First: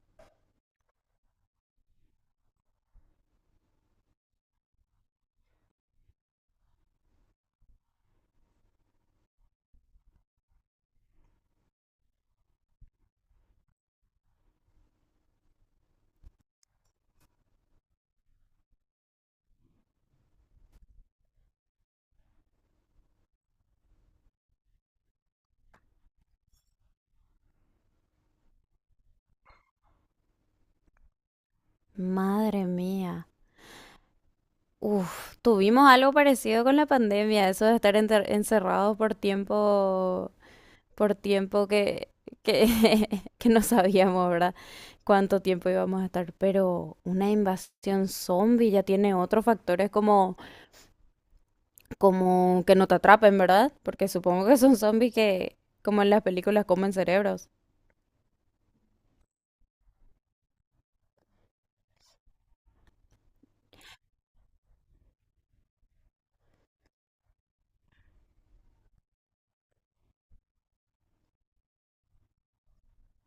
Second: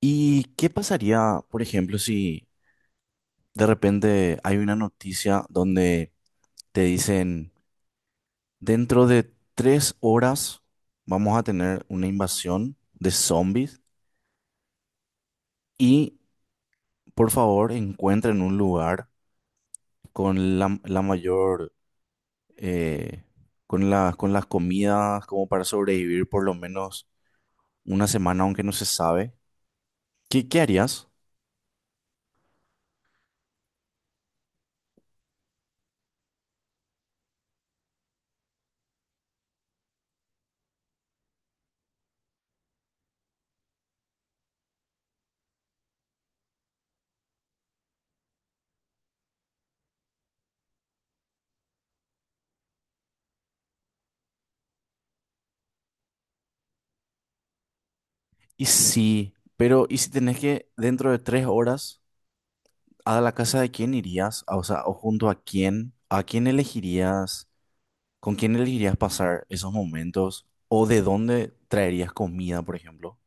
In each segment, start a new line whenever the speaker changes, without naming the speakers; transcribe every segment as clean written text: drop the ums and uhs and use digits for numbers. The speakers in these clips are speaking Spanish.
¿Y qué pasaría, por ejemplo, si de repente hay una noticia donde te dicen, dentro de 3 horas vamos a tener una invasión de zombies y por favor encuentren un lugar con la mayor, eh, con las comidas como para sobrevivir por lo menos 1 semana, aunque no se sabe? ¿Qué harías?
Madre mía. Uf, tuvimos algo parecido con la pandemia, eso de estar encerrados por tiempo que, que no sabíamos, ¿verdad? Cuánto tiempo íbamos a estar, pero una invasión zombie ya tiene otros factores como, como que no te atrapen, ¿verdad? Porque supongo que son zombies que, como en las películas, comen cerebros.
Y sí, pero ¿y si tenés que dentro de 3 horas? ¿A la casa de quién irías? Ah, o sea, o junto ¿a quién elegirías? ¿Con quién elegirías pasar esos momentos? ¿O de dónde traerías comida, por ejemplo?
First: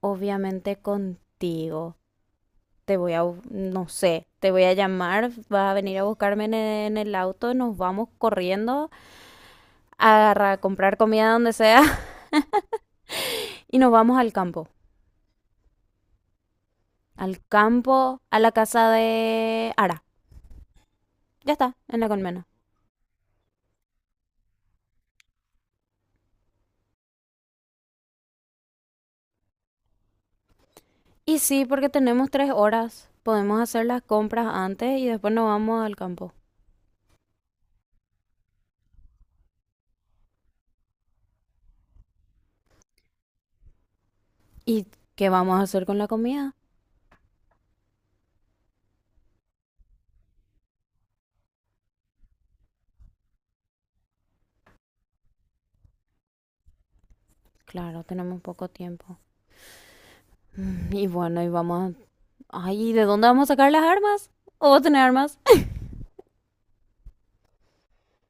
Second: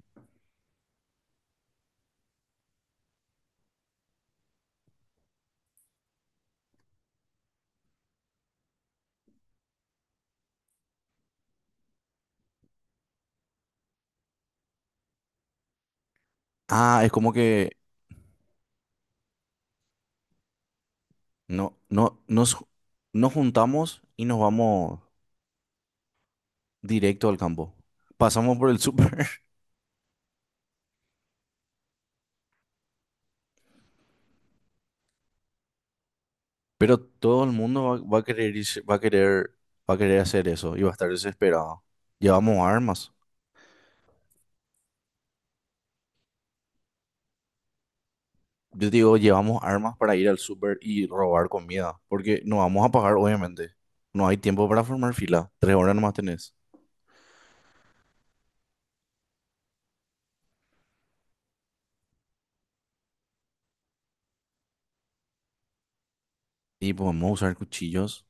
Obviamente contigo. Te voy a, no sé, te voy a llamar, vas a venir a buscarme en en el auto, nos vamos corriendo a, a comprar comida donde sea y nos vamos al campo.
Ah, es como
Al
que
campo, a la casa de Ara. Ya
no,
está, en la
no,
colmena.
nos, nos juntamos y nos vamos directo al campo. Pasamos por el súper.
Y sí, porque tenemos tres horas. Podemos hacer las compras antes y después nos vamos al campo.
Pero todo el mundo va a querer, va a querer, va a querer hacer eso y va a estar desesperado. Llevamos armas.
¿Y qué vamos a hacer con la comida?
Yo digo, llevamos armas para ir al súper y robar comida, porque no vamos a pagar, obviamente. No hay tiempo para formar fila. 3 horas nomás tenés.
Claro, tenemos poco tiempo. Y bueno, y vamos a... Ay, ¿y ¿de dónde vamos a sacar las armas? ¿O vos tenés armas?
Y podemos usar cuchillos.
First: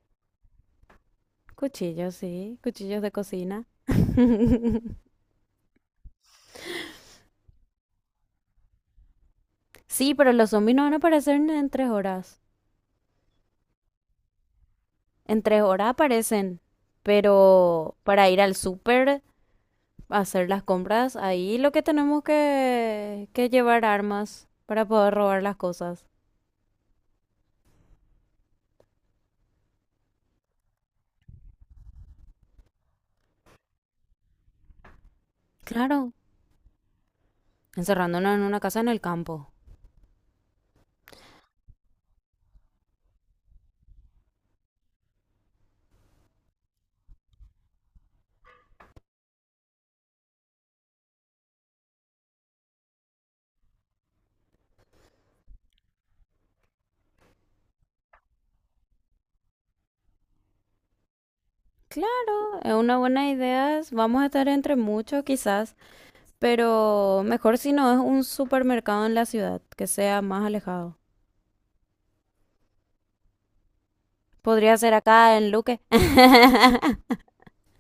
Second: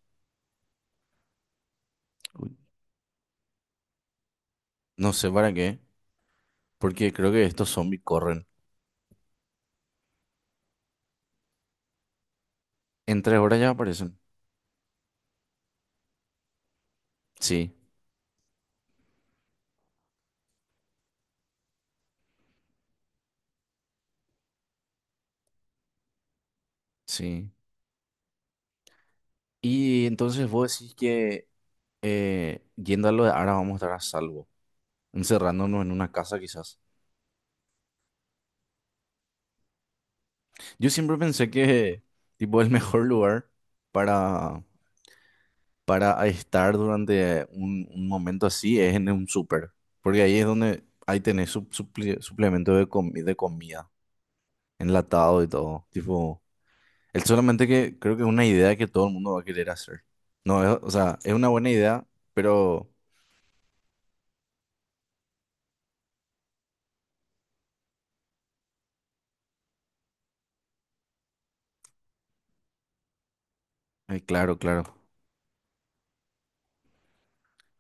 Cuchillos,
Uy,
sí. Cuchillos de cocina.
no sé para qué, porque creo que estos zombies corren.
Sí, pero los zombies no van a aparecer en tres horas.
En 3 horas ya aparecen.
En tres horas aparecen.
Sí,
Pero para ir al súper, hacer las compras, ahí lo que tenemos que llevar armas para poder robar las cosas.
sí. Y entonces vos decís que yendo a lo de ahora vamos a estar a salvo, encerrándonos en una
Claro.
casa quizás.
Encerrándonos en una casa en el campo.
Yo siempre pensé que, tipo, el mejor lugar para, para estar durante un momento así es en un súper, porque ahí es donde ahí tenés suplemento de comida, enlatado y todo. Tipo, es solamente que creo que es una idea que todo el mundo va a querer hacer. No, es- o sea, es una buena idea,
Claro, es
pero
una buena idea. Es... vamos a estar entre muchos quizás, pero mejor si no es un supermercado en la ciudad, que sea más alejado.
claro,
Podría
claro.
ser acá en Luque.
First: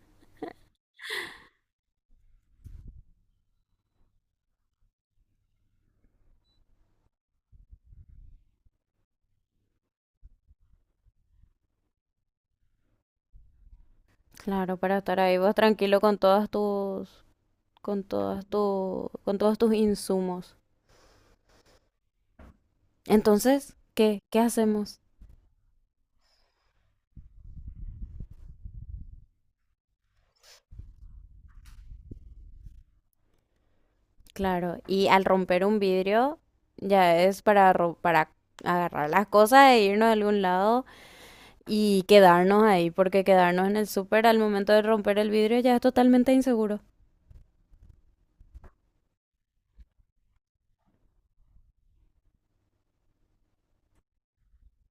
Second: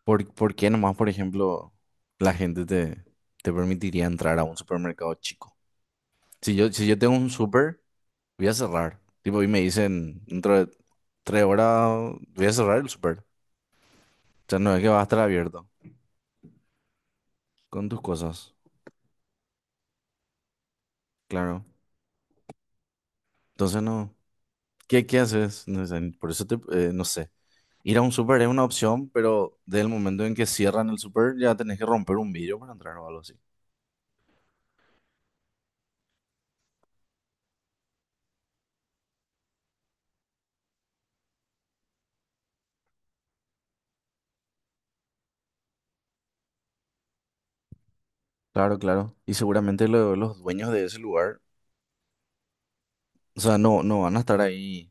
¿Por qué nomás, por ejemplo, la gente te permitiría entrar a un supermercado chico? Si yo, si yo tengo un súper. Voy a cerrar. Tipo, y me dicen, dentro de 3 horas voy a cerrar el súper. O sea, no
Claro,
es que
para
va a estar
estar ahí vos
abierto
tranquilo con todas tus,
con tus
con todas
cosas.
tu, con todos tus insumos.
Claro.
Entonces,
Entonces, no.
¿qué? ¿Qué hacemos?
¿Qué haces? No sé, por eso te, no sé. Ir a un súper es una opción, pero desde el momento en que cierran el súper ya tenés que romper un vidrio para entrar o algo así.
Claro, y al romper un vidrio ya es para para agarrar las cosas e irnos a algún lado y quedarnos ahí, porque quedarnos en el súper al momento de romper el vidrio ya es totalmente inseguro.
Claro, claro. Y seguramente los dueños de ese lugar, o sea, no van a estar ahí.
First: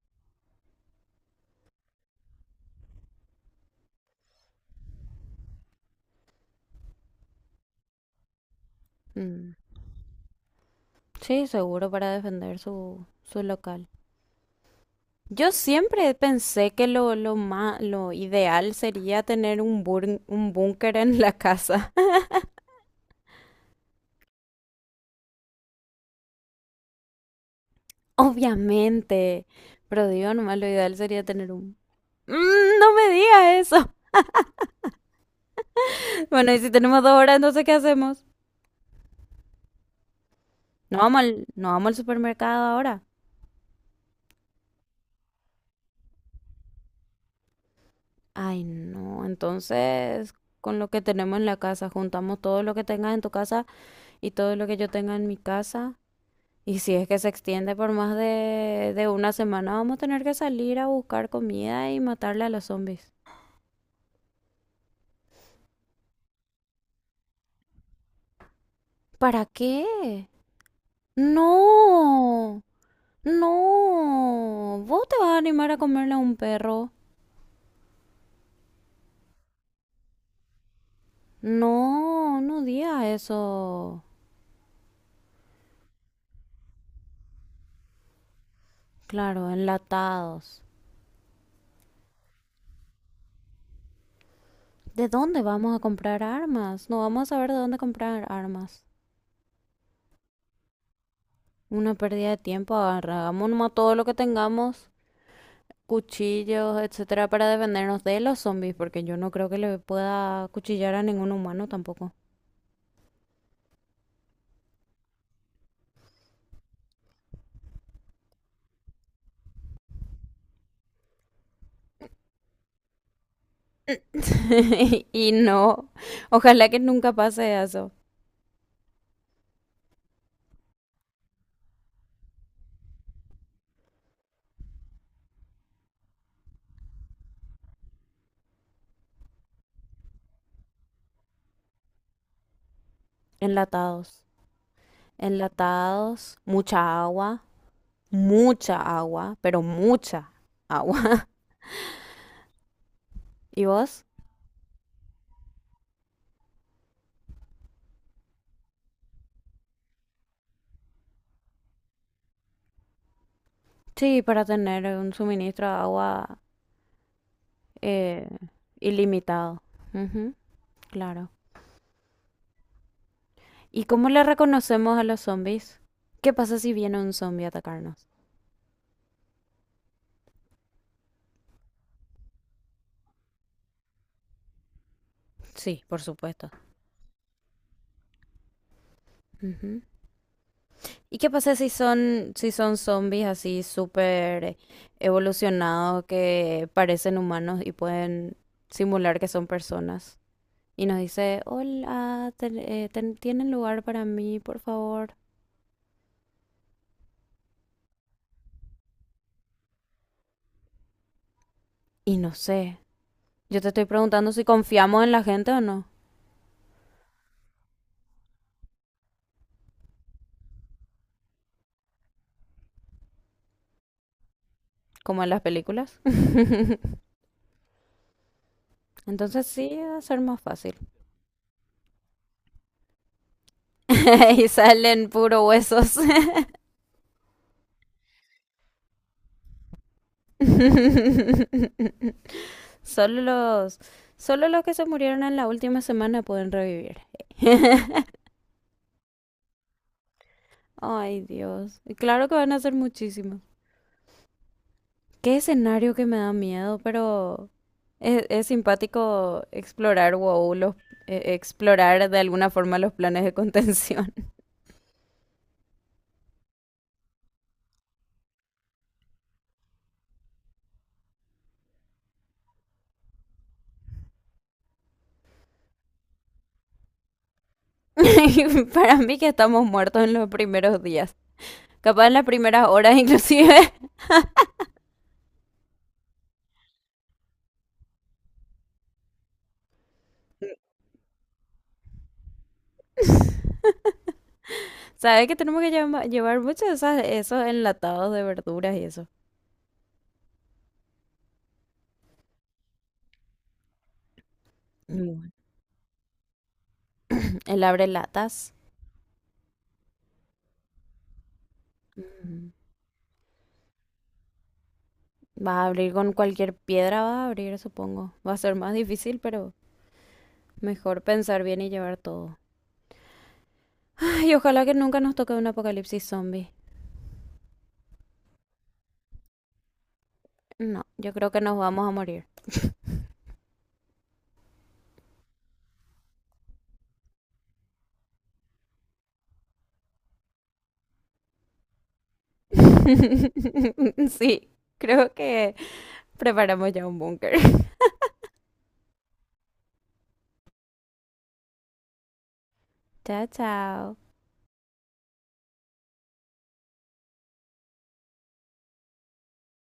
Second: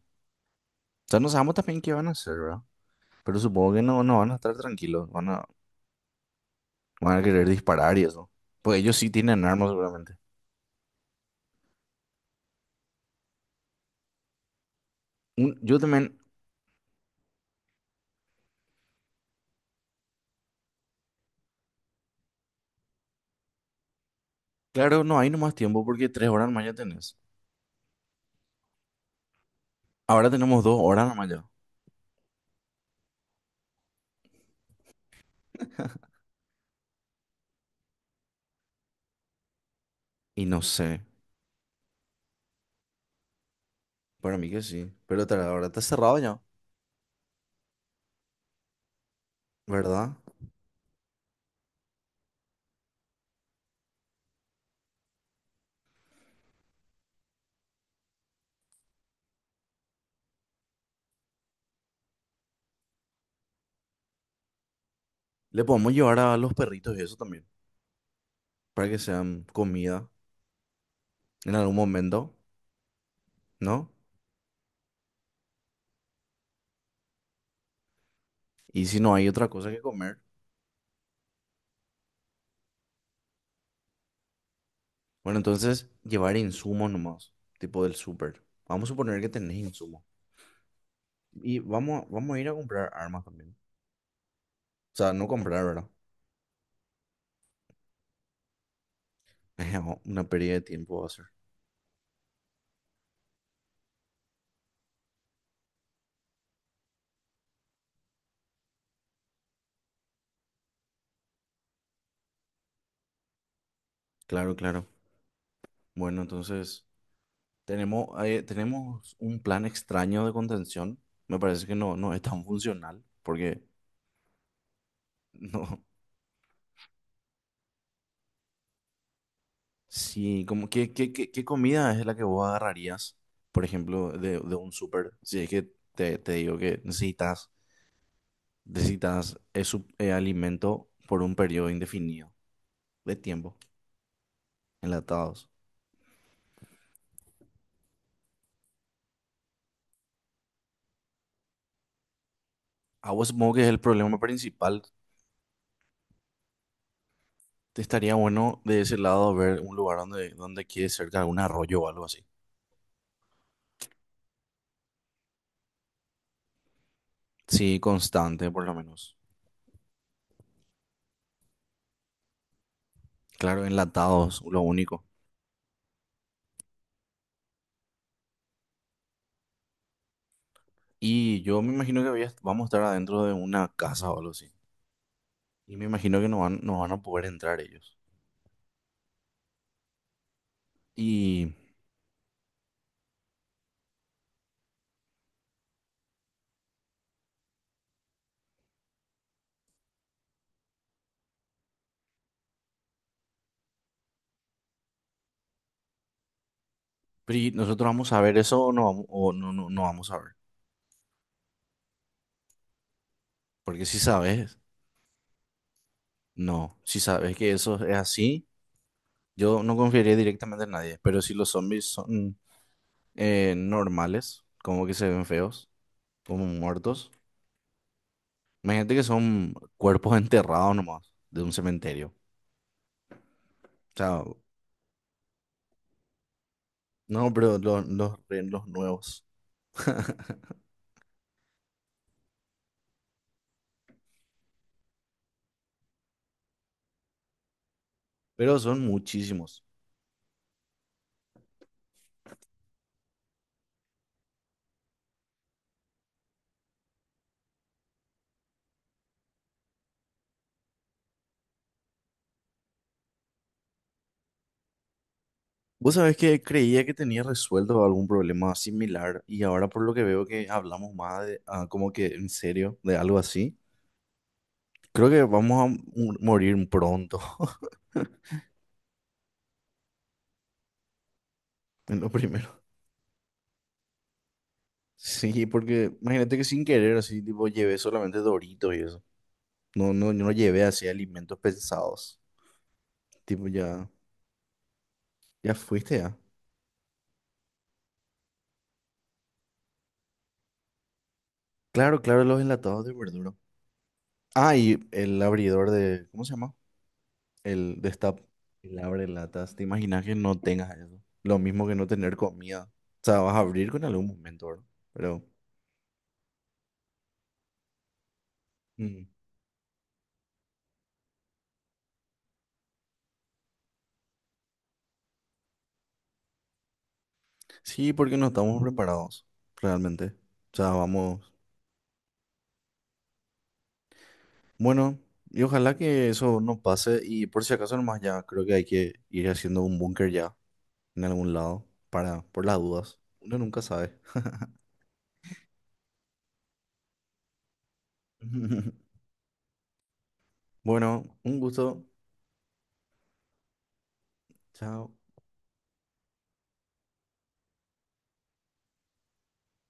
O sea, no sabemos también qué van a hacer, ¿verdad? Pero supongo que no, no van a estar tranquilos. Van a querer disparar y eso. Pues ellos sí tienen
Mm,
armas seguramente.
sí, seguro para defender su local. Yo
Yo
siempre
también,
pensé que lo lo ideal sería tener un un búnker en la casa.
claro, no hay nomás tiempo porque 3 horas nomás ya tenés.
Obviamente. Pero
Ahora
digo, nomás
tenemos
lo
dos
ideal
horas
sería
nomás ya.
tener un... Mm, no me digas eso. Bueno, y si tenemos dos horas, entonces ¿qué hacemos?
Y no sé,
No vamos al supermercado ahora.
para mí que sí. Pero ahora está cerrado ya,
Ay, no.
¿verdad?
Entonces, con lo que tenemos en la casa, juntamos todo lo que tengas en tu casa y todo lo que yo tenga en mi casa. Y si es que se extiende por más de una semana, vamos a tener que salir a buscar comida y matarle a los zombies.
Le podemos llevar a los perritos y eso también, para que sean
¿Para
comida
qué?
en algún momento,
No,
¿no?
no. ¿Vos te vas a animar a comerle a un perro?
Y si no hay otra cosa que comer,
No, no digas eso.
bueno, entonces llevar insumos nomás, tipo del súper. Vamos a suponer que
Claro,
tenés insumos.
enlatados.
Y vamos a ir a comprar armas también. O
¿De
sea, no
dónde
comprar,
vamos a
¿verdad?
comprar armas? No vamos a saber de dónde comprar armas.
Una pérdida de tiempo va a ser.
Una pérdida de tiempo, agarramos nomás todo lo que tengamos, cuchillos, etcétera, para defendernos de los zombies, porque yo no creo que le pueda cuchillar a ningún humano tampoco.
Claro, claro. Bueno, entonces tenemos, tenemos un plan extraño de contención. Me parece que no, no es tan funcional porque
Y
no.
no, ojalá que nunca pase eso.
Sí, como qué comida es la que vos agarrarías, por ejemplo, de un súper. Si es que te digo que necesitas, necesitas ese alimento por un periodo indefinido de tiempo,
Enlatados,
enlatados.
enlatados, mucha agua, pero mucha agua.
Agua supongo que
¿Y
es el
vos?
problema principal. Te estaría bueno de ese lado ver un lugar donde, donde quede cerca de un arroyo o algo así.
Sí, para tener un suministro de agua
Sí,
eh,
constante, por lo menos.
ilimitado. Ujú, claro.
Claro,
¿Y cómo le
enlatados, lo
reconocemos
único.
a los zombies? ¿Qué pasa si viene un zombie a atacarnos?
Y yo me imagino que vamos a estar adentro de una casa o algo así. Y
Sí,
me
por
imagino que
supuesto.
no van a poder entrar ellos.
Ujú. ¿Y qué
Y,
pasa si son, si son zombies así súper evolucionados que parecen humanos y pueden simular que son personas? Y nos dice, hola, ¿tienen lugar para mí, por favor?
pero ¿y nosotros vamos a ver eso o no vamos, o no, no, no vamos a ver?
Y no sé, yo te estoy
Porque si
preguntando si
sabes,
confiamos en la gente o no,
no. Si sabes que eso es así, yo no confiaría directamente en nadie. Pero si los zombies son normales, como que se
como
ven
en las
feos,
películas.
como muertos. Imagínate que
Entonces
son
sí, va a
cuerpos
ser más
enterrados
fácil.
nomás de un cementerio. O sea,
Y salen puro huesos.
no, pero los nuevos.
Solo los, solo los que se murieron en la última semana pueden revivir.
Pero son muchísimos.
Ay, Dios. Y claro que van a ser muchísimos. Qué escenario que me da miedo, pero es simpático explorar, wow, los, explorar de alguna forma los planes de contención.
Vos sabés que creía que tenía resuelto algún problema similar y ahora por lo que veo que hablamos más de, ah, como que en serio de algo así, creo que vamos a morir pronto,
Y para mí que estamos muertos en los primeros días.
en
Capaz
lo
en las
primero.
primeras horas inclusive.
Sí, porque imagínate que sin querer así, tipo, llevé solamente Doritos y eso. No llevé así alimentos pensados. Tipo, ya,
¿Sabes que
ya
tenemos que
fuiste ya.
llevar muchos de esos enlatados de verduras y eso?
Claro, claro, los enlatados de verdura. Ah, y el
Mm.
abridor de, ¿cómo se llama?
El
El
abre
destap,
latas.
el abre latas. ¿Te imaginas que no tengas eso? Lo mismo que no tener
Mm,
comida. O sea, vas a abrir con algún momento, ¿verdad? Pero
va a abrir con cualquier piedra, va a abrir, supongo. Va a ser más
mm,
difícil, pero mejor pensar bien y llevar todo. Ay, ojalá que nunca nos toque un apocalipsis zombie.
sí, porque no estamos preparados, realmente. O sea,
No, yo
vamos.
creo que nos vamos a morir.
Bueno, y ojalá que eso no pase. Y por si acaso nomás ya, creo que hay que ir haciendo un búnker ya en algún lado para, por las dudas. Uno nunca sabe.
Sí, creo que preparamos ya un búnker.
Bueno, un gusto.
Chao, chao.
Chao.